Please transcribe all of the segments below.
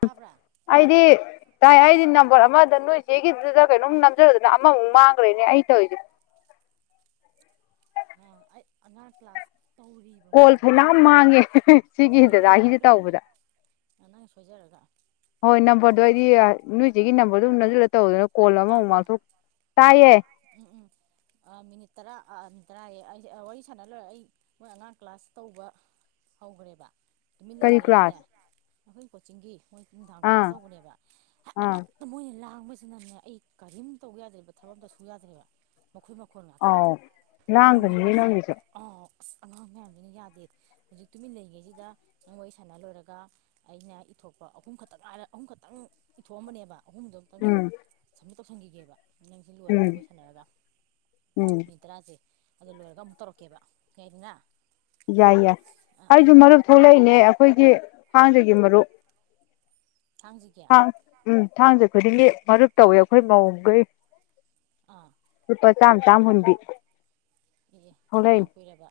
ꯇꯥꯕ꯭ꯔꯥ ꯑꯩꯗꯤ ꯇꯥꯏ ꯑꯩꯗꯤ ꯅꯝꯕꯔ ꯑꯃꯗ ꯅꯣꯏ ꯆꯦꯒꯤꯗꯨꯗ ꯀꯩꯅꯣꯝꯛ ꯅꯝꯖꯔꯗꯅ ꯑꯃꯃꯨꯛ ꯃꯥꯡꯒꯔꯦꯅꯦ ꯑꯩꯅ ꯇꯧꯔꯤꯖꯦ ꯑꯅꯥ ꯀ꯭ꯂꯥꯁ ꯇꯧꯔꯤꯕ ꯀꯣꯜ ꯃꯣꯏꯁꯦ ꯐꯅ ꯇꯨꯃꯤꯟ ꯂꯩ ꯃꯥꯡꯉꯦ ꯍꯦ ꯍꯦ ꯍꯦ ꯁꯤꯒꯤ ꯗꯥꯗꯒꯤꯁꯦ ꯇꯧꯕꯗ ꯑꯅꯥ ꯁꯣꯏꯖꯥꯔꯒ ꯍꯣꯏ ꯅꯝꯕꯔꯗꯣ ꯑꯩꯗꯤ ꯅꯣꯏꯁꯤꯒꯤ ꯅꯝꯕꯔꯗꯣ ꯑꯗꯨꯝꯅꯁꯨꯜꯂ ꯇꯧꯗꯅ ꯀꯣꯜ ꯑꯃꯃꯨꯛ ꯇꯥꯕ꯭ꯔꯣ ꯃꯥꯡꯊꯣꯛ ꯇꯥꯏꯌꯦ ꯎꯝ ꯎꯝ ꯃꯤꯅꯤꯠ ꯇꯔꯥ ꯑ ꯇꯔꯥ ꯑꯦ ꯋꯥꯔꯤ ꯁꯥꯟꯅ ꯂꯣꯏꯔ ꯑꯩ ꯃꯣꯏ ꯑꯉꯥꯡ ꯀ꯭ꯂꯥꯁ ꯇꯧꯕ ꯍꯧꯈ꯭ꯔꯦꯕ ꯇꯨꯃꯤꯟ ꯀꯔꯤ ꯂꯩꯔꯤꯉꯩꯗꯅꯦ ꯀ꯭ꯂꯥꯁ ꯑꯩꯈꯣꯏ ꯀꯣꯆꯤꯡꯒꯤ ꯃꯣꯏ ꯅꯨꯡꯗꯥꯡ ꯑꯥ ꯀ꯭ꯂꯥꯁ ꯇꯧꯕꯅꯦꯕ ꯑꯥ ꯍꯦꯛꯇ ꯃꯣꯏꯅ ꯂꯥꯡꯕꯁꯤꯅꯅꯦ ꯑꯩ ꯀꯔꯤꯝ ꯇꯧ ꯌꯥꯗ꯭ꯔꯦꯕ ꯊꯕꯛ ꯑꯝꯇ ꯁꯨ ꯌꯥꯗ꯭ꯔꯦꯕ ꯃꯈꯣꯏ ꯃꯈꯣꯟ ꯉꯥꯛꯇ ꯑꯥꯎ ꯃꯅꯤꯡꯗꯅ ꯂꯥꯡꯒꯅꯤꯌꯦ ꯑꯁꯤ ꯅꯪꯒꯤꯁꯨ ꯑꯥꯑꯣ ꯑꯁ ꯑꯉꯥꯡ ꯃꯌꯥꯝ ꯌꯥꯗꯦ ꯍꯧꯖꯤꯛ ꯇꯨꯃꯤꯟ ꯂꯩꯔꯤꯉꯩꯁꯤꯗ ꯅꯪ ꯋꯥꯔꯤ ꯁꯥꯟꯅ ꯂꯣꯏꯔꯒ ꯑꯩꯅ ꯏꯊꯣꯛꯄ ꯑꯍꯨꯝ ꯈꯛꯇ ꯅꯨꯡ ꯉꯥꯏꯅ ꯑꯍꯨꯝ ꯈꯛꯇꯪ ꯏꯊꯣꯛꯑꯝꯕꯅꯦꯕ ꯑꯍꯨꯝꯗꯣ ꯑꯃꯨꯛꯇꯪ ꯎꯝ ꯁꯝꯃꯤꯠ ꯇꯧꯁꯟꯈꯤꯒꯦꯕ ꯅꯪꯁꯤ ꯎꯝ ꯂꯣꯏꯔꯒ ꯑꯣꯏꯁꯥꯟꯅꯔꯒ ꯎꯝ ꯃꯤꯅꯠ ꯇꯔꯥꯁꯦ ꯑꯗꯨ ꯂꯣꯏꯔꯒꯥ ꯑꯃꯨꯛ ꯇꯧꯔꯛꯀꯦꯕ ꯌꯥꯏꯗꯅ ꯌꯥꯏ ꯌꯥꯏ ꯑꯥ ꯑꯥ ꯊꯡꯖꯒꯤ ꯃꯔꯨꯞ ꯊꯥꯡꯖꯒꯦ ꯊꯥꯡ ꯎꯝ ꯊꯥꯡꯖ ꯈꯨꯗꯤꯡꯒꯤ ꯃꯔꯨꯞ ꯇꯧꯋꯤ ꯑꯩꯈꯣꯏ ꯃꯧꯒꯩ ꯑꯥ ꯂꯨꯄꯥ ꯆꯥꯝꯃ ꯆꯥꯝ ꯍꯨꯟꯕꯤ ꯑꯦ ꯑꯦ ꯀꯌꯥꯝ ꯊꯣꯛꯂꯛꯏꯅꯤ ꯀꯨꯏꯔꯕ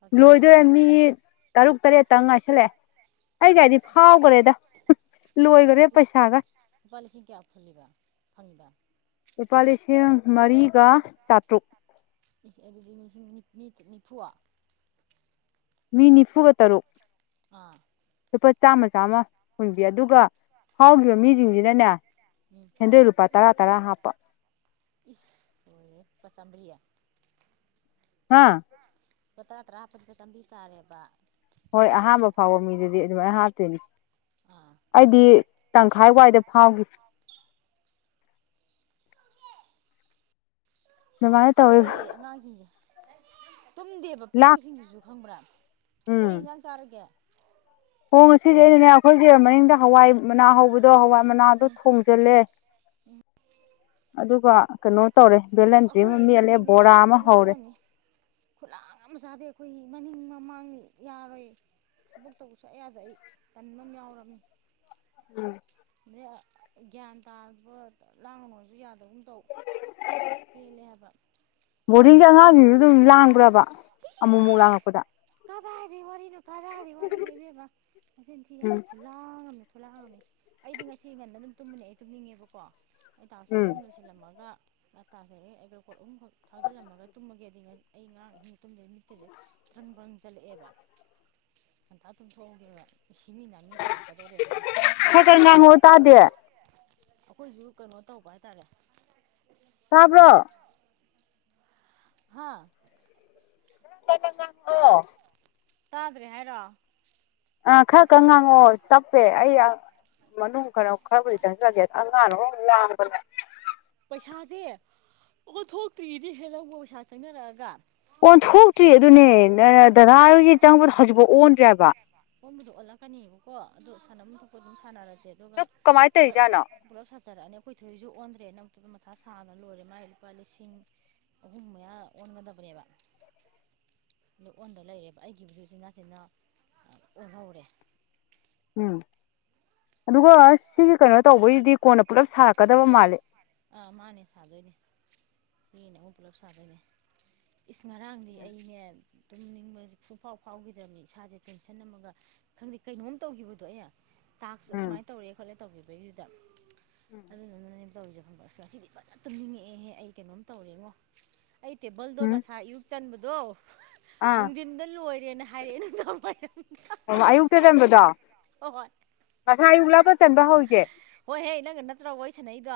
ꯂꯨꯄꯥ ꯀꯌꯥ ꯂꯣꯏꯗꯣꯏꯔꯦ ꯇꯥꯔꯤꯕ ꯃꯤ ꯑꯦ ꯇꯔꯨꯛ ꯇꯔꯦꯠꯇ ꯉꯥꯏꯁꯜꯂꯛꯑꯦ ꯑꯩ ꯀꯗꯤ ꯐꯥꯎꯈ꯭ꯔꯦꯗ ꯂꯣꯏꯈꯔꯦ ꯄꯩꯁꯥꯒ ꯎꯄꯥ ꯂꯤꯁꯤ ꯀꯌꯥ ꯐꯕ ꯐꯕ ꯂꯨꯄꯥ ꯂꯤꯁꯤꯡ ꯃꯔꯤꯒ ꯆꯥꯇ꯭ꯔꯨꯛ ꯁꯤꯡ ꯑꯗꯨꯗꯤꯁꯤꯡ ꯅꯤꯐꯨ ꯃꯤꯅꯤꯐꯨꯒ ꯇꯔꯨ ꯑꯥ ꯂꯨꯄꯥ ꯆꯥꯝꯃ ꯆꯥꯝꯃ ꯍꯨꯟꯕꯤ ꯑꯗꯨꯒ ꯎꯝ ꯐꯥꯎꯈꯤꯕ ꯃꯤꯁꯤꯡꯁꯤꯅꯅꯦ ꯎꯝ ꯁꯦꯟꯗꯣꯏ ꯂꯨꯄꯥ ꯇꯔꯥ ꯇꯔꯥ ꯍꯥꯞꯄ ꯏꯁ ꯍꯣꯏ ꯄ ꯆꯝꯔꯤꯌꯥ ꯍꯥꯥ ꯂꯄꯥ ꯇꯔꯥ ꯇꯔꯥ ꯍꯥꯞꯄꯛꯄꯗ ꯆꯥꯝꯔꯤ ꯇꯥꯔꯦꯕ ꯍꯣꯏ ꯑꯍꯥꯟꯕ ꯐꯥꯎꯕ ꯃꯤꯗꯨꯗꯤ ꯑꯗꯨꯃꯥꯏ ꯍꯥꯞꯇꯣꯏꯅꯤ ꯑꯥ ꯑꯩꯗꯤ ꯇꯪꯈꯥꯏ ꯋꯥꯏꯗ ꯐꯥꯎꯒꯤ ꯑꯗꯨꯃꯥꯏꯅ ꯇꯧꯋꯤ ꯍꯧꯔꯛꯑꯦ ꯑꯉꯥꯡꯁꯤꯡꯖꯦ ꯇꯨꯝꯗꯦꯕ ꯂꯥꯛ ꯄꯤꯛꯄꯁꯤꯡꯗꯨꯁꯨ ꯈꯪꯉꯕ꯭ꯔꯥ ꯀꯔꯤ ꯌꯦꯟꯖꯥꯡ ꯆꯥꯔꯒꯦ ꯑꯣ ꯉꯁꯤꯖꯦ ꯑꯩꯅꯅꯦ ꯑꯈꯣꯏꯒꯤ ꯃꯅꯤꯡꯗ ꯍꯋꯥꯏ ꯃꯅꯥ ꯍꯧꯕ ꯑꯗꯣ ꯍꯋꯥꯏ ꯃꯅꯥꯗꯣ ꯎꯝ ꯊꯣꯡꯖꯤꯜꯂꯦ ꯑꯗꯨꯒ ꯀꯅꯣ ꯑꯁ ꯑꯈꯣꯏ ꯏꯃꯨꯡꯒꯤꯅꯦ ꯈꯨꯠꯂꯥꯡ ꯍꯧꯔꯦ ꯑꯝꯅꯤ ꯈꯨꯠꯂꯥꯡ ꯑꯝ ꯆꯥꯗꯦ ꯑꯩꯈꯣꯏ ꯃꯅꯤꯡ ꯃꯃꯥꯡ ꯌꯥꯔꯣꯏ ꯊꯕꯛ ꯇꯧꯕ ꯁꯨꯛꯌꯥ ꯌꯥꯗꯦ ꯑꯩ ꯇꯟꯕꯝ ꯌꯥꯎꯔꯝꯃꯤ [unintelligible] ꯒ꯭ꯌꯥꯟ ꯇꯥꯕ ꯂꯥꯡꯒꯅꯣꯁꯨ ꯌꯥꯗꯒꯨꯝ ꯇꯧ ꯄꯦꯜꯂꯦ ꯍꯥꯏꯕ ꯑꯩ ꯇꯥꯔꯤꯛ ꯕꯣꯔꯗꯤꯡꯒꯤ ꯑꯍꯨꯝ ꯑꯉꯥꯡꯁꯤꯡꯖꯨ ꯗꯨꯝ ꯂꯥꯡꯕ꯭ꯔꯥꯥꯕ ꯑꯃꯨꯛ ꯃꯨꯛ ꯂꯥꯡꯉꯛꯄꯗ ꯀꯗꯥꯏ ꯋꯥꯔꯤꯅꯣ ꯀꯗꯥꯏꯒꯤ ꯋꯥꯔꯤꯅꯦ ꯏꯅꯦꯕ ꯃꯁꯤꯡꯆꯤꯟ ꯊꯤꯅꯅ ꯎꯝ ꯈꯨꯜꯂꯥꯡ ꯊꯣꯛꯂꯛꯑꯝꯃꯦ ꯑꯩꯗꯤ ꯉꯁꯤ ꯉꯟꯅ ꯑꯗꯨꯝ ꯇꯨꯝꯕꯅꯦ ꯑꯩ ꯇꯨꯝꯅꯤꯡꯉꯦꯕꯀꯣ ꯑꯩ ꯇꯥꯁ ꯎꯝ ꯑꯍꯨꯝꯗ ꯁꯤꯜꯂꯝꯃꯒ ꯉ ꯇ ꯑꯦꯒ꯭ꯔꯀꯣꯠ ꯑꯍꯨꯝꯈꯛ ꯊꯥꯖꯤꯜꯂꯝꯃꯒ ꯇꯨꯝꯃꯒꯦ ꯑꯗꯨ ꯑꯩ ꯉꯔꯥꯡꯁꯤꯡ ꯇꯨꯝꯗ ꯃꯤꯠꯇ ꯈ꯭ꯔꯪꯕ꯭ꯔꯪ ꯆꯠꯂꯛꯑꯦꯕ ꯉꯟꯇꯥ ꯇꯨꯝꯊꯣꯛꯎꯒꯦꯕ ꯁꯤꯃꯤ ꯅꯤ ꯇꯧꯔꯛꯀꯗꯧꯣꯔꯦꯕ ꯑꯩꯁꯦ ꯈꯔ ꯈꯔ ꯉꯥꯡꯉꯛꯑꯣ ꯇꯥꯗꯦ ꯑꯩꯈꯣꯏꯁꯨ ꯀꯩꯅꯣ ꯇꯧꯕ ꯍꯥꯏꯇꯥꯔꯦ ꯇꯥꯕ꯭ꯔꯣ ꯍꯥꯥ ꯉꯉꯣ ꯇꯥꯗ꯭ꯔꯦ ꯍꯥꯏꯔꯣ ꯑ ꯈꯔ ꯈ ꯉꯥꯡꯉꯣ ꯇꯞꯄꯦ ꯑꯩ ꯃꯅꯨꯡ ꯈꯔ ꯈꯔꯕꯨꯗꯤ ꯆꯪꯖꯒꯦ ꯑꯉꯥꯡꯅꯣ ꯂꯥꯡꯕꯗ ꯄꯩꯁꯥꯖꯦ ꯑꯣꯟꯊꯣꯛꯇ꯭ꯔꯤꯅꯦ ꯍꯦ ꯅꯪꯕꯣ ꯄꯩꯁꯥ ꯆꯪꯅꯔꯛꯑꯒ ꯑꯣꯟꯊꯣꯛꯇ꯭ꯔꯤ ꯑꯗꯨꯅꯦ ꯅꯪ ꯗꯗꯥ ꯍꯣꯏꯒꯤ ꯆꯪꯕꯗꯣ ꯍꯧꯖꯤꯛꯐꯥꯎ ꯑꯣꯟꯗ꯭ꯔꯤ ꯍꯥꯏꯕ ꯑꯣꯟꯕꯨꯗꯤ ꯑꯣꯜꯂꯛꯀꯅꯤꯕꯀꯣ ꯑꯗꯨ ꯁꯥꯟꯅꯐꯝ ꯊꯣꯛꯄ ꯑꯗꯨꯝ ꯁꯥꯟꯅꯔꯁꯦ ꯑꯗꯨꯒ ꯑꯗꯨ ꯀꯃꯥꯏꯅ ꯄꯨꯂꯞ ꯇꯧꯔꯤꯖꯥꯠꯅꯣ ꯄꯨꯂꯞ ꯁꯥꯖꯔꯛꯑꯅꯤ ꯑꯈꯣꯏ ꯊꯣꯏꯁꯨ ꯑꯣꯟꯗ꯭ꯔꯦꯅ ꯑꯗꯨ ꯃꯊꯥ ꯁꯥꯅ ꯂꯣꯏꯔꯦ ꯃꯥꯢ ꯂꯨꯄꯥ ꯂꯤꯁꯤꯡ ꯑꯍꯨꯝ ꯃꯌꯥ ꯑꯣꯟꯒꯗꯕꯅꯦꯕ ꯗꯨ ꯑꯣꯟꯗ ꯂꯩꯔꯦꯕ ꯑꯩꯒꯤ ꯎꯆꯤꯟ ꯅꯥꯆꯤꯟꯅ ꯑꯥ ꯑꯣꯟꯍꯧꯔꯦ ꯎꯝ ꯑꯗꯨꯒ ꯁꯤꯒꯤ ꯀꯩꯅꯣ ꯇꯧꯕꯩꯁꯤꯗꯤ ꯀꯣꯟꯅ ꯄꯨꯂꯞ ꯁꯥꯔꯛꯀꯗꯕ ꯃꯥꯜꯂꯤ ꯑꯥ ꯃꯥꯅꯦ ꯁꯥꯗꯣꯏꯅꯦ ꯁꯤꯅꯦ ꯑꯃꯨꯛ ꯄꯨꯂꯞ ꯁꯥꯗꯣꯏꯅꯦ ꯏꯁ ꯉꯥꯡꯗꯤ ꯑꯩꯅ ꯇꯨꯝꯅꯤꯡꯕꯁꯦ ꯄꯨꯡꯐꯥꯎ ꯐꯥꯎꯈꯤꯗ꯭ꯔꯕꯅꯤ ꯏꯁꯥꯁꯦ ꯇꯦꯟꯁꯟ ꯑꯃꯝꯃꯒ ꯈꯪꯗꯦ ꯀꯩꯅꯣꯝ ꯇꯧꯈꯤꯕꯗꯣ ꯑꯩꯩꯅ ꯇꯥꯛꯁ ꯑꯁꯨꯃꯥꯏꯅ ꯇꯧꯔꯛꯦ ꯈꯣꯠꯂꯦ ꯇꯧꯧꯕꯤꯈꯤꯕꯩꯗꯨꯗ ꯎꯝ ꯇꯧꯔꯤꯁꯦ ꯐꯪꯕ ꯑꯁ ꯉꯁꯤꯗꯤ ꯐꯖꯅ ꯇꯨꯝꯅꯤꯡꯉꯛꯑꯦꯍꯦ ꯑꯩ ꯀꯩꯅꯣꯝ ꯇꯧꯔꯦꯉꯣ ꯑꯩ ꯇꯦꯕꯜꯗꯣ ꯎꯝ ꯃꯁꯥ ꯑꯌꯨꯛ ꯆꯟꯕꯗꯣ ꯑꯥ ꯅꯨꯡꯊꯤꯟꯗ ꯂꯣꯏꯔꯦꯅ ꯍꯥꯏꯔꯛꯑꯦ ꯅꯨꯡꯖꯥ ꯄꯥꯏꯔ ꯄꯥ ꯆꯟꯕ ꯍꯧꯒꯦ ꯍꯣꯏꯍꯦ ꯅꯪꯒ ꯅꯠꯇ꯭ꯔꯣ ꯑꯣꯏꯁꯅ ꯑꯩꯗꯣ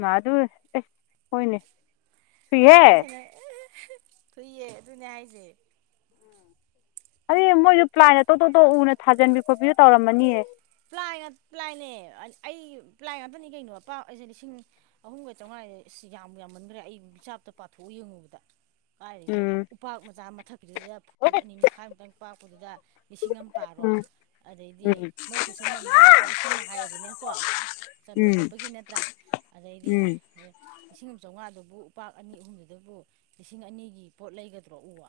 ꯃꯥ ꯑꯗꯨꯁ ꯍꯣꯏꯅꯦ ꯊꯨꯏꯍꯦ ꯂꯩꯑꯣꯣꯏꯁꯤꯅꯦ ꯊꯨꯏꯌꯦ ꯑꯗꯨꯅꯦ ꯍꯥꯏꯁꯦ ꯑꯗꯨ ꯃꯣꯏꯁꯨ ꯄ꯭ꯂꯥꯏꯟ ꯑꯇꯣꯞꯇꯣꯞꯇꯣꯞ ꯎꯅ ꯊꯥꯖꯟꯕꯤ ꯈꯣꯠꯄꯤ ꯇꯧꯔꯝꯃꯅꯤꯌꯦ ꯄ꯭ꯂꯥꯏ ꯄ꯭ꯂꯥꯏꯅꯦ ꯑꯩ ꯄ꯭ꯂꯥꯏ ꯉꯥꯛꯇꯅꯤ ꯀꯩꯅꯣ ꯄ ꯑꯩꯁꯦ ꯂꯤꯁꯤꯡ ꯑꯍꯨꯝꯒ ꯆꯥꯝꯃꯉꯥ ꯑꯁ ꯌꯥꯝ ꯌꯥꯝꯃꯟꯈ꯭ꯔꯦ ꯑꯩ ꯃꯤꯆꯥꯞꯇ ꯄꯥꯊꯣꯛꯎ ꯌꯦꯡꯉꯨꯕꯗ ꯀꯥꯏꯗꯒꯤ ꯎꯝ ꯎꯄꯥꯛ ꯃꯆꯥ ꯃꯊꯛꯀꯤꯗꯨꯗ ꯐꯨꯠ ꯑꯅꯤ ꯃꯈꯥꯏ ꯃꯨꯛꯇꯪ ꯄꯥꯛꯄꯗꯨꯗ ꯂꯤꯁꯤꯡ ꯑꯃ ꯄꯥꯔꯣ ꯎꯝ ꯑꯗꯩꯗꯤ ꯎꯝ ꯃꯣꯏ ꯈꯨꯠꯁꯃꯟꯗ ꯂꯨꯄꯥ ꯂꯤꯁꯤꯡ ꯑꯃ ꯍꯥꯏꯔꯁꯤꯅꯦꯀꯣ ꯆꯟꯕ ꯎꯝ ꯈꯣꯠꯄꯒꯤ ꯅꯠꯇ꯭ꯔꯥ ꯑꯗꯩꯗꯤ ꯎꯝ ꯂꯤꯁꯤꯡ ꯑꯃ ꯆꯥꯝꯃꯉꯥꯗꯨ ꯕꯨ ꯎꯄꯥꯛ ꯑꯅꯤ ꯑꯍꯨꯝꯗꯨꯗꯕꯨ ꯂꯤꯁꯤꯡ ꯑꯅꯤꯒꯤ ꯄꯣꯠ ꯂꯩꯒꯗ꯭ꯔꯣ ꯎ ꯋꯥ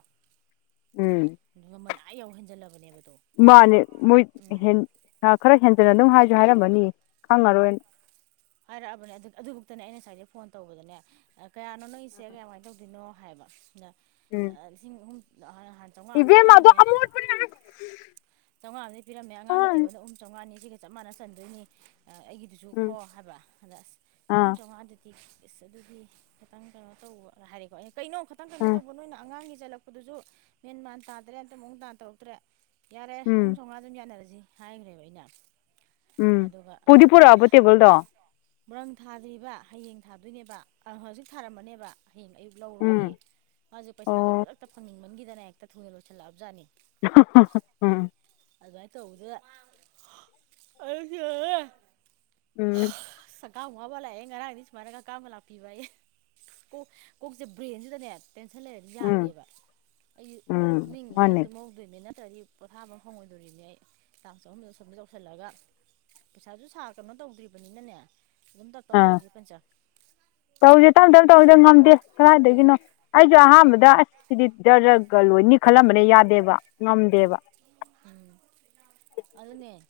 ꯎꯝ ꯃꯃꯜ ꯑꯥ ꯌꯥꯎ ꯍꯟꯖꯜꯂꯕꯅꯦꯕ ꯃꯥꯅꯦ ꯃꯣꯏ ꯈꯔ ꯍꯦꯟꯖꯟꯅ ꯑꯗꯨꯝ ꯍꯥꯏꯁꯨ ꯍꯥꯏꯔꯝꯃꯅꯤ ꯎꯝ ꯈꯪꯉꯔꯣꯏꯅ ꯍꯥꯏꯔꯛꯑꯕꯅꯦ ꯑꯗꯨꯃꯛꯇꯅꯦ ꯑꯩꯅ ꯉꯁꯥꯏꯗꯩ ꯐꯣꯟ ꯇꯧꯕꯗꯅꯦ ꯀꯌꯥꯅꯣ ꯅꯪꯒꯤꯁꯦ ꯀꯌꯥꯃꯥꯏꯅ ꯇꯧꯗꯣꯏꯅꯣ ꯍꯥꯏꯕ ꯁꯤꯅ ꯂꯤꯁꯤꯡ ꯑꯍꯨꯝ ꯍꯥꯟ ꯆꯥꯝꯃꯉꯥ ꯑꯃꯗꯤ ꯏꯕꯦꯝꯃꯗꯣꯣ ꯆꯥꯝꯉꯥ ꯑꯃꯗꯤ ꯄꯤꯔꯝꯃꯦ ꯑꯉꯥꯡꯒꯤ ꯇꯦꯕꯜꯗꯍꯨꯝ ꯆꯥꯝꯃꯉꯥꯅꯤ ꯁꯤꯆꯒ ꯆꯞ ꯃꯥꯟꯅ ꯆꯟꯗꯣꯏꯅꯤ ꯑꯩꯒꯤꯗꯨꯁꯨ ꯈꯣ ꯍꯥꯏꯕ ꯑꯗ ꯑꯁ ꯑꯍꯨꯝ ꯑꯥ ꯆꯥꯝꯃꯉꯥꯗꯨꯗꯤ ꯏꯁ ꯑꯗꯨꯗꯤ ꯈꯤꯇꯪ ꯀꯩꯅꯣ ꯇꯧꯕ ꯍꯥꯏꯔꯦꯀꯣ ꯀꯩꯅꯣ ꯈꯤꯇꯪ ꯀꯩꯅꯣ ꯎꯝ ꯇꯧꯕ ꯅꯣꯏꯅ ꯑꯉꯥꯡꯒꯤ ꯆꯠꯂꯛꯄꯗꯨꯁꯨ ꯃꯦꯟ ꯃꯥꯟ ꯇꯥꯗ꯭ꯔꯦ ꯑꯇ ꯃꯑꯣꯨꯡ ꯇꯥꯟ ꯇꯧꯔꯛꯇ꯭ꯔꯦ ꯌꯥꯔꯦ ꯎꯝ ꯑꯍꯨꯝ ꯆꯥꯝꯃꯉꯥ ꯑꯗꯨꯝ ꯌꯥꯅꯔꯁꯤ ꯍꯥꯏꯈ꯭ꯔꯦꯕ ꯑꯩꯅ ꯎꯝ ꯄꯨꯗꯤ ꯄꯨꯔꯛꯑꯕ ꯇꯦꯕꯜꯗꯣ ꯃꯪ ꯊꯥꯗ꯭ꯔꯤꯕ ꯍꯌꯦꯡ ꯊꯥꯗꯣꯏꯅꯦꯕ ꯑ ꯍꯧꯖꯤꯛ ꯊꯥꯔꯝꯕꯅꯦꯕ ꯍꯌꯦꯡ ꯑꯌꯨꯛ ꯎꯝ ꯂꯧꯔꯣꯏꯌꯦ ꯃꯥꯁꯦ ꯄꯩꯁꯥꯥꯁꯦ ꯑꯣ ꯈꯨꯗꯛꯇ ꯐꯪꯅꯤꯡꯃꯟꯈꯤꯗꯅ ꯍꯦꯛꯇ ꯊꯨꯅ ꯂꯣꯏꯁꯤꯜꯂꯛꯑꯕꯖꯥꯠꯅꯤ [inaudible] ꯑꯗꯨꯃꯥꯏꯅ ꯇꯧꯕꯗꯁꯨ ꯎꯝ ꯁꯀꯥ ꯋꯥꯕ ꯂꯥꯛꯑꯦ ꯉꯔꯥꯡ ꯑꯅꯤ ꯁꯨꯃꯥꯏꯅꯒ ꯀꯥꯕ ꯂꯥꯛꯄꯤꯕ ꯑꯦ ꯀꯣꯛ ꯀꯣꯛꯁꯦ ꯕ꯭ꯔꯦꯟꯁꯤꯗꯅꯦ ꯇꯦꯟꯁꯟ ꯂꯩꯔꯗꯤ ꯎꯝ ꯌꯥꯗꯦꯕ ꯑꯩ ꯎꯝ ꯆꯨꯝꯅꯤꯡꯉꯉꯦ ꯃꯥꯅꯦ ꯆꯨꯝꯍꯧꯗꯣꯏꯅꯤ ꯅꯠꯇ꯭ꯔꯗꯤ ꯄꯣꯊꯥꯐꯝ ꯐꯪꯉꯣꯏꯗꯣꯔꯤꯅꯦ ꯑꯩ ꯇꯥꯡ ꯆꯍꯨꯝꯗ ꯁꯣꯝꯗ ꯌꯧꯁꯤꯜꯂꯒ ꯄꯩꯁꯥꯁꯨ ꯁꯥ ꯀꯅꯣ ꯇꯧꯗ꯭ꯔꯤꯕꯅꯤꯅꯅꯦ ꯑꯗꯨꯝ ꯇꯞ ꯇꯞ ꯑꯥ ꯇꯧꯁꯤ ꯀꯟ ꯇꯧꯁꯦ ꯇꯞ ꯇꯞ ꯇꯧꯔꯤꯗ ꯉꯝꯗꯦ ꯀꯗꯥꯏꯗꯒꯤꯅꯣ ꯑꯩꯁꯨ ꯑꯍꯥꯟꯕꯗ ꯁꯤꯗꯤ ꯖꯔꯒ ꯂꯣꯏꯅꯤ ꯈꯜꯂꯝꯕꯅ ꯌꯥꯗꯦꯕ ꯉꯝꯗꯦꯕ ꯎꯝ ꯎꯝ ꯑꯗꯨꯅꯦ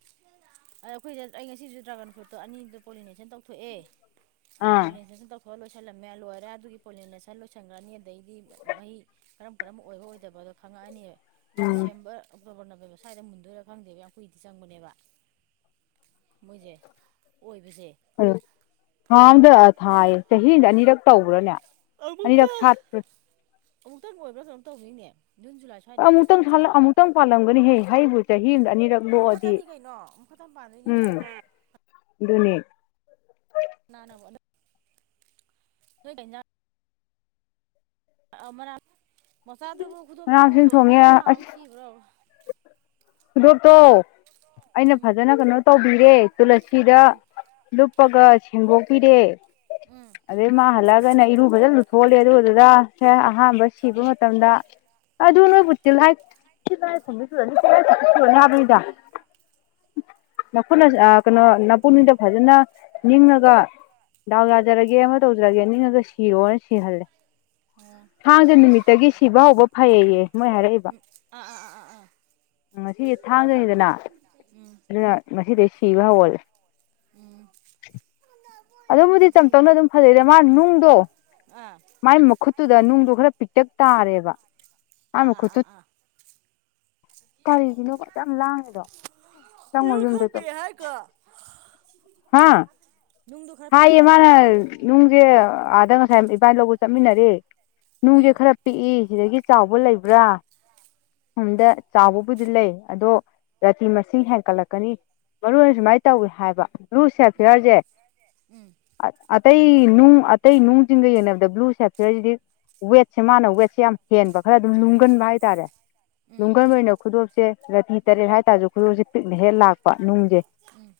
ꯑꯗ ꯑꯩꯈꯣꯏꯗ ꯑꯩ ꯉꯁꯤꯁꯨ ꯗ꯭ꯔꯥꯒꯟ ꯐ꯭ꯔꯨꯠꯇꯣ ꯑꯅꯤꯗꯣ ꯄꯣꯂꯤꯅꯦꯁꯟ ꯇꯧꯊꯣꯛꯑꯦ ꯑꯥ ꯄꯨꯂ ꯊ ꯂꯣꯏꯁꯜꯂꯝꯃꯦ ꯂꯣꯏꯔꯦ ꯑꯗꯨꯒꯤ ꯄꯣꯂꯤꯅꯦꯁꯟ ꯂꯣꯏꯁꯟꯈ꯭ꯔꯅꯤ ꯑꯗꯩꯗꯤ ꯃꯍꯤ ꯀꯔꯝ ꯀꯔꯝꯕ ꯑꯣꯏꯕ ꯑꯣꯏꯗꯕ ꯑꯗꯣ ꯈꯪꯉꯛꯑꯅꯤꯌꯦ ꯎꯝ ꯗꯤꯁꯦꯝꯕꯔ ꯣꯕꯔ ꯅꯕꯦꯕ ꯁ꯭ꯋꯥꯏꯗ ꯃꯨꯟꯗꯣꯏꯔꯥ ꯈꯪꯗꯦꯕ ꯌꯥꯝ ꯀꯨꯏꯗꯤ ꯆꯪꯕꯅꯦꯕ ꯃꯦ ꯑꯣꯏ ꯑ ꯊꯥꯡꯗ ꯊꯥꯏꯌꯦ ꯆꯍꯤꯗ ꯑꯅꯤꯔꯛ ꯇꯧꯕ꯭ꯔꯥꯅꯦ ꯑꯅꯤ ꯂ ꯁꯥꯠ ꯑꯃꯨꯛꯇꯪ ꯑꯣꯏꯕ꯭ꯔꯥ ꯀꯝ ꯇꯧꯤꯅꯦ ꯑꯃꯨꯛꯇꯪ ꯑꯃꯨꯛꯇꯪ ꯄꯥꯜꯂꯝꯒꯅꯤꯍꯦ ꯍꯕꯨ ꯆꯍꯤ ꯑꯃꯗ ꯑꯅꯤꯔꯛ ꯂꯣꯛꯑꯗꯤ ꯏ ꯄꯥꯗꯣꯏꯅꯤ ꯀꯩꯅꯣ ꯅꯤꯠ ꯅ ꯋꯥ ꯅꯣꯏ ꯀꯩꯅ ꯃ ꯃꯆꯥꯗꯨꯕꯨ ꯃꯅꯥ ꯈꯨꯗꯣꯞꯇꯕꯣ ꯃꯁꯤꯡ ꯊꯣꯡꯉꯦ ꯍꯥꯎ ꯑꯁ ꯁꯤꯕ꯭ꯔꯣ ꯈꯨꯗꯣꯞꯇꯣ ꯑꯩꯅ ꯎꯝ ꯐꯖꯅ ꯀꯩꯅꯣ ꯇꯧꯕꯤꯔꯦ ꯇꯨꯂꯁꯤꯗ ꯎꯝ ꯂꯨꯞꯄꯒ ꯍꯦꯡꯗꯣꯛꯄꯤꯔꯦ ꯎꯝ ꯑꯗꯩ ꯃꯥ ꯍꯜꯂꯛꯑꯒꯅ ꯏꯔꯨ ꯐꯖꯅꯁꯨꯊꯣꯛꯍꯜꯂꯦ ꯑꯗꯨꯗꯨꯗ ꯁꯦ ꯑꯍꯥꯟꯕ ꯁꯤꯕ ꯃꯇꯝꯗ ꯑꯗꯨ ꯅꯣꯏꯕꯨ ꯇꯤꯜꯍꯥꯏꯤ ꯁꯅꯤ ꯍꯥꯏꯕꯅꯤꯗ ꯅꯨꯅ ꯀꯩꯅꯣ ꯅꯄꯨꯟꯅꯤꯗ ꯐꯖꯅ ꯅꯤꯡꯉꯒ ꯗꯥꯎ ꯌꯥꯖꯔꯒꯦ ꯑꯃ ꯇꯧꯖꯔꯒꯦ ꯅꯤꯡꯉꯒ ꯁꯤꯔꯣꯅ ꯁꯤꯍꯜꯂꯦ ꯑꯣ ꯊꯥꯡꯖ ꯅꯨꯃꯤꯠꯇꯒꯤ ꯁꯤꯕ ꯍꯧꯕ ꯐꯩꯌꯦꯌꯦ ꯃꯣꯏ ꯍꯥꯏꯔꯛꯏꯕ ꯑꯥ ꯑꯥ ꯑꯥ ꯑꯥ ꯑꯥ ꯉꯁꯤꯁ ꯊꯥꯡꯗꯅꯤꯗꯅ ꯎꯝ ꯑꯗꯨꯅ ꯁꯤꯗꯁꯤꯚ ꯍꯜ ꯎꯝ ꯑꯗꯨꯝꯕꯨꯗꯤ ꯆꯝ ꯉꯁꯤꯗꯒꯤ ꯆꯧꯅ ꯑꯗꯨꯝ ꯐꯖꯩꯔꯦ ꯃꯥ ꯅꯨꯡꯗꯣ ꯑꯥ ꯃꯥꯏ ꯃꯈꯨꯠꯇꯨꯗ ꯅꯨꯡꯗꯣ ꯈꯔ ꯄꯤꯛꯇꯛ ꯇꯥꯔꯦꯕ ꯑꯥ ꯑꯥ ꯑꯥ ꯑꯥ ꯀꯔꯤꯒꯤꯅꯣꯀꯣ ꯌꯥꯝ ꯌꯥꯝ ꯂꯥꯡꯉꯤꯗꯣ ꯆꯪꯉꯣ ꯌꯨ ꯌꯨꯝꯗꯩꯗꯣ ꯈꯠꯄꯤ ꯍꯥꯏꯗꯣ ꯍꯥ ꯍꯥ ꯏꯃꯅ ꯍꯥꯏꯔꯕ ꯅꯅꯨꯡ ꯑꯗꯪ ꯉꯁꯥꯏ ꯏꯕꯥ ꯂꯧꯕ ꯆꯠꯃꯤꯟꯅꯔꯦ ꯅꯨꯡꯁꯦ ꯎꯝ ꯈꯔ ꯄꯤꯛꯏ ꯁꯤꯗꯒꯤ ꯆꯥꯎꯕ ꯂꯩꯕ꯭ꯔꯥ ꯁꯣꯝꯗ ꯆꯥꯎꯕꯕꯨꯗꯤ ꯂꯩ ꯑꯗꯣ ꯔꯥꯇꯤ ꯃꯁꯤꯡ ꯍꯦꯟꯀꯠꯂꯛꯀꯅꯤ ꯃꯔꯨ ꯑꯣꯏꯅ ꯁꯨꯃꯥꯏꯅ ꯇꯧꯏꯤ ꯍꯥꯏꯕ ꯕ꯭ꯂꯨ ꯎꯝ ꯁꯦꯐꯤꯌꯥꯔꯁꯦ ꯎꯝ ꯑꯇꯩ ꯅꯨꯡ ꯑꯇꯩ ꯅꯨꯡꯁꯤꯡꯤꯡꯒ ꯌꯦꯡꯅꯕꯗ ꯕ꯭ꯂꯨ ꯁꯦꯐꯤꯌꯔꯁꯤꯗꯤ ꯋꯦꯠꯁꯦ ꯃꯥꯅ ꯋꯦꯠꯁꯦ ꯌꯥꯝ ꯍꯦꯟꯕ ꯈꯔ ꯑꯗꯨꯝ ꯂꯨꯝꯒꯟꯕ ꯍꯥꯏꯇꯥꯔꯦ ꯎꯝ ꯅꯨꯡꯒꯟ ꯑꯣꯏꯅ ꯈꯨꯗꯣꯞꯁꯦ ꯔꯥꯇꯤ ꯇꯔꯦꯠ ꯍꯥꯏꯇꯥꯔꯁꯨ ꯈꯨꯗꯣꯞꯁꯦ ꯄꯤꯛꯅ ꯍꯦꯛ ꯂꯥꯛꯄ ꯅꯨꯡꯁꯦ ꯎꯝ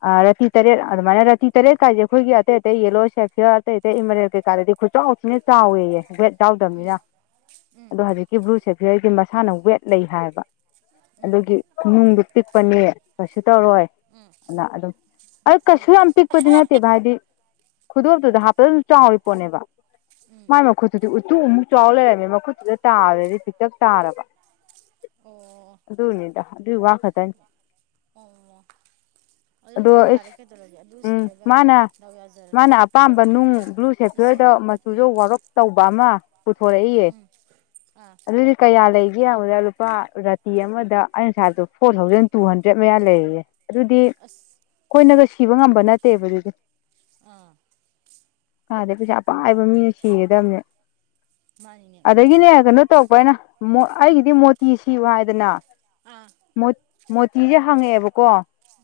ꯔꯥꯐꯤ ꯇꯔꯦꯠ ꯑꯗꯨꯃꯥꯏꯅ ꯔꯥꯐꯤ ꯇꯔꯦꯠ ꯀꯥꯏꯁꯦ ꯑꯩꯈꯣꯏꯒꯤ ꯑꯇꯩ ꯑꯇꯩ ꯌꯦꯜꯂꯣ ꯁꯦꯐꯤꯌꯔ ꯑꯇꯩ ꯑꯇꯩ ꯏꯃꯔꯦꯜ ꯀꯩꯀꯥꯗꯗꯤ ꯈꯨꯠꯆꯥꯎꯁꯤꯅ ꯆꯥꯎꯋꯦꯌꯦ ꯔꯦꯗ ꯆꯥꯎꯗꯝꯕꯅꯤ ꯎꯝ ꯑꯗꯣ ꯍꯧꯖꯤꯛꯀꯤ ꯕ꯭ꯂꯨ ꯁꯦꯐꯤꯌꯔꯒꯤ ꯃꯁꯥꯅ ꯋꯦꯠ ꯂꯩ ꯍꯥꯏꯕ ꯑꯗꯨꯒꯤ ꯅꯨꯡꯗꯨ ꯄꯤꯛꯄꯅꯦ ꯀꯩꯁꯨ ꯇꯧꯔꯣꯏ ꯎꯝ ꯎꯝ ꯑ ꯑꯗꯨ ꯑ ꯎꯝ ꯀꯁꯨꯛ ꯍꯥꯝ ꯄꯤ ꯀꯩꯁꯨ ꯍꯥꯛꯄꯗꯤ ꯌꯥꯝ ꯅꯠꯇꯦꯕ ꯄꯤꯛ ꯍꯥꯏꯗꯤ ꯈꯨꯗꯣꯞꯇꯨꯗ ꯍꯥꯞꯄꯗ ꯑꯗꯨꯝ ꯆꯥꯎꯔꯤ ꯄꯣꯠꯅꯦꯕ ꯎꯝ ꯃꯥꯏ ꯃꯈꯨꯠꯇꯨꯗꯤ ꯇꯨ ꯑꯃꯨꯛ ꯆꯥꯎ ꯂꯩꯔꯝꯃꯦ ꯃꯈꯨꯠꯇꯨꯗ ꯇꯥꯔꯗꯤ ꯄꯤꯇꯛ ꯇꯥꯔꯕ ꯑꯣ ꯑꯗꯨꯅꯤꯗꯥ ꯑꯗꯨ ꯋꯥ ꯈꯗꯅꯤ ꯑꯣ ꯑꯗꯨꯗꯤ ꯌꯥꯔꯦ ꯀꯩ ꯇꯧꯔꯗꯤ ꯑꯗꯨ ꯎꯝ ꯁꯤꯔꯒ ꯃꯥꯅ ꯌꯥꯖꯔꯅꯤ ꯃꯥꯅ ꯑꯄꯥꯝꯕ ꯅꯨꯡ ꯕ꯭ꯂꯨ ꯁꯦꯐꯤꯌꯔꯗ ꯏꯆꯦꯅ ꯃꯆꯨꯗ ꯎꯝ ꯋꯥꯔꯞ ꯇꯧꯕ ꯑꯃ ꯄꯨꯊꯣꯔꯛꯏꯌꯦ [unintelligible] ꯑꯗꯨꯗꯤ ꯀꯩ ꯌꯥꯂ ꯕꯗ ꯂꯨꯄꯥ ꯔꯥꯇꯤ ꯑꯃꯗ ꯑꯩꯅꯁꯗ ꯐꯣꯔ ꯊꯥꯎꯖꯟ ꯇꯨ ꯍꯟꯗ꯭ꯔꯦꯗ ꯃꯌꯥ ꯂꯩꯔꯤꯌꯦꯦ ꯑꯗꯨꯗꯤ ꯑꯁ ꯑꯩꯈꯣꯏꯅꯒ ꯁꯤꯕ ꯉꯝꯕ ꯅꯠꯇꯦꯕ ꯑꯗꯨꯗꯤ ꯑꯥ ꯑꯗꯩ ꯄꯩꯁꯥ ꯄꯥꯏꯕ ꯃꯤꯅ ꯁꯤꯒꯗꯕꯅꯦ ꯃꯥꯅꯤꯅꯦ ꯑꯗꯒꯤꯅꯦ ꯀꯩꯅꯣ ꯇꯧꯔꯛꯄꯅ ꯑꯩꯒꯤꯗꯤ ꯃꯣꯇꯤ ꯁꯤꯕꯨ ꯍꯥꯏꯗꯅ ꯑꯥ ꯃꯣꯇꯤꯁꯦ ꯍꯪꯉꯛꯑꯦꯕꯀꯣ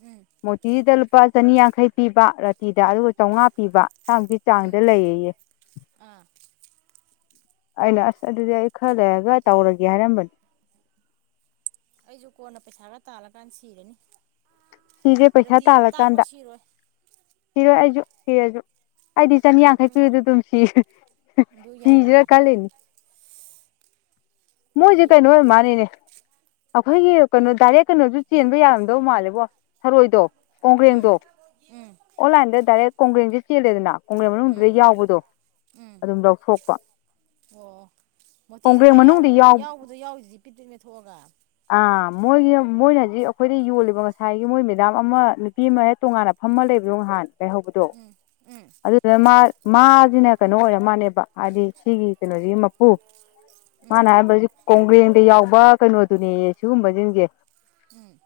ꯎꯝ ꯃꯣꯇꯤꯁꯤꯗ ꯂꯨꯄꯥ ꯆꯅꯤ ꯌꯥꯡ ꯌꯥꯡꯈꯩ ꯄꯤꯕ ꯔꯥꯇꯤꯗ ꯑꯗꯨꯒ ꯆꯥꯝꯃꯉꯥ ꯄꯤꯕ ꯥꯃꯨꯛꯀꯤ ꯎꯝ ꯆꯥꯡꯗ ꯂꯩꯌꯦꯌꯦ ꯑꯥ ꯑꯩꯅ ꯑꯁ ꯑꯗꯨꯗꯤ ꯑꯩ ꯈꯔ ꯂꯩꯔꯒ ꯇꯧꯔꯒꯦ ꯍꯥꯏꯔꯝꯕꯅꯤ ꯑꯩꯁꯨ ꯀꯣꯟꯅ ꯄꯩꯁꯥꯒ ꯇꯥꯜꯂꯀꯥꯟꯗ ꯁꯤꯔꯅꯤ ꯁꯤꯁꯦ ꯄꯩꯁꯥ ꯅꯠꯇꯤ ꯌꯥꯝ ꯇꯥꯡꯕ ꯇꯥꯜꯂꯀꯥꯟꯗ ꯁꯤꯔꯣꯏ ꯁꯤꯔꯣꯏ ꯑꯩꯁꯨ ꯁꯤꯔꯁꯨ ꯑꯩꯗꯤ ꯈꯔ ꯑꯗꯨꯝ ꯆꯅꯤꯌꯥꯡꯈꯩꯀꯤꯨꯗ ꯑꯗꯨꯝ ꯁꯤ ꯑꯗꯨ ꯁꯤꯁꯤꯔꯥ ꯌꯥꯔꯕꯅꯤ ꯀꯜꯂꯤꯅꯤ ꯃꯣꯏꯁꯨ ꯍꯥꯏꯗꯤ ꯀꯥꯏ ꯅꯣꯏ ꯃꯥꯅꯤꯅꯦ ꯑꯩꯈꯣꯏꯒꯤ ꯀꯩꯅꯣ ꯗꯥꯏꯔꯦꯛ ꯀꯩꯅꯣꯁꯨ ꯆꯦꯟꯕ ꯌꯥꯔꯝꯗꯧ ꯃꯥꯜꯂꯦꯕꯣ ꯊꯔꯣꯏꯗꯣ ꯀꯣꯡꯒ꯭ꯔꯦꯡꯗꯣ ꯎꯝ ꯎꯝ ꯑꯣꯟꯂꯥꯏꯟꯗ ꯗꯥꯏꯔꯦꯛ ꯀꯣꯡꯒ꯭ꯔꯦꯡꯁꯦ ꯆꯦꯜꯂꯦꯗꯅ ꯈꯣꯡꯡꯂ꯭ꯔꯦꯟ ꯃꯅꯨꯡꯗꯨꯗ ꯎꯝ ꯌꯥꯎꯕꯗꯣ ꯎꯝ ꯑꯗꯨꯝ ꯂꯧꯊꯣꯛꯄ ꯑꯣ ꯃꯣꯇꯤꯁ ꯀꯣꯡꯒ꯭ꯔꯦꯡ ꯑꯗꯨꯃꯥꯏꯅ ꯃꯅꯨꯡꯗ ꯌꯥꯎꯔꯤꯗ ꯌꯥꯎ ꯌꯥꯎꯕꯗꯣ ꯌꯥꯎꯔꯤꯁꯤ ꯄꯤꯠ ꯄꯤꯠꯅꯦ ꯊꯣꯛꯑꯒ ꯑꯥ ꯃꯣꯏꯒꯤ ꯃꯣꯏꯅ ꯍꯧꯖꯤꯛ ꯑꯩꯈꯣꯏꯗ ꯌꯣꯜꯂꯤꯕ ꯉꯁꯥꯏꯒꯤ ꯃꯣꯏ ꯃꯦꯗꯥꯝ ꯑꯃ ꯅꯨꯄꯤ ꯑꯃ ꯍꯦꯛ ꯇꯣꯉꯥꯟꯅ ꯐꯝꯃ ꯂꯩ ꯣ ꯅꯍꯥꯟ ꯀꯩꯍꯧꯕꯗꯣ ꯎꯝ ꯎꯝ ꯑꯗꯨꯗꯨꯅ ꯁꯤꯅ ꯀꯩꯅꯣ ꯑꯣꯏꯔ ꯃꯥꯜꯅꯦꯕ ꯍꯥꯏꯗꯤ ꯁꯤꯒꯤ ꯀꯩꯅꯣꯁꯤꯒꯤ ꯃꯄꯨ ꯎꯝ ꯃꯥꯅ ꯍꯥꯏꯁꯤ ꯀꯣꯡꯒ꯭ꯔꯦꯡꯗ ꯌꯥꯎꯕ ꯀꯩꯅꯣꯗꯨꯅꯦ ꯁꯤꯒꯨꯝꯕꯁꯤꯡꯁꯦ ꯎꯝ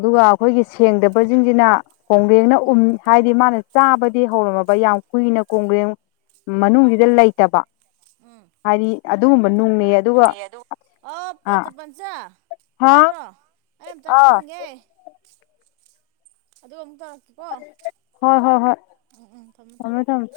ꯑꯗꯨꯒ ꯑꯩꯈꯣꯏꯒꯤ ꯁꯦꯡꯗꯕꯁꯤꯡꯁꯤꯅ ꯀꯣꯒꯦꯡꯅ ꯎ ꯍꯥꯏꯗꯤ ꯃꯥꯅ ꯆꯥꯕꯗꯤ ꯍꯧꯔꯝꯃꯕ ꯌꯥꯝ ꯀꯨꯏꯅ ꯀꯣꯡꯒ꯭ꯔ ꯃꯅꯨꯡꯁꯤꯗ ꯂꯩꯇꯕ ꯎꯝ ꯍꯥꯏꯗꯤ ꯑꯗꯨꯒꯨꯝꯕ ꯅꯨꯡꯅꯦꯌꯦ ꯑꯗꯨꯒ ꯑꯣ ꯑꯥ ꯄꯟꯆꯥ ꯍꯥ ꯇꯥꯕ꯭ꯔꯣ ꯑꯩ ꯑꯝꯇ ꯑꯥ ꯊꯧꯒꯦ ꯑꯗꯨꯒ ꯑꯃꯨꯛꯇꯧꯔꯛ ꯍꯣꯏ ꯍꯣꯏ ꯍꯣꯏ ꯎꯝ ꯎꯝ ꯊꯝꯃꯣ ꯊꯝꯃꯣ ꯊꯃꯦ ꯊꯝꯃꯦ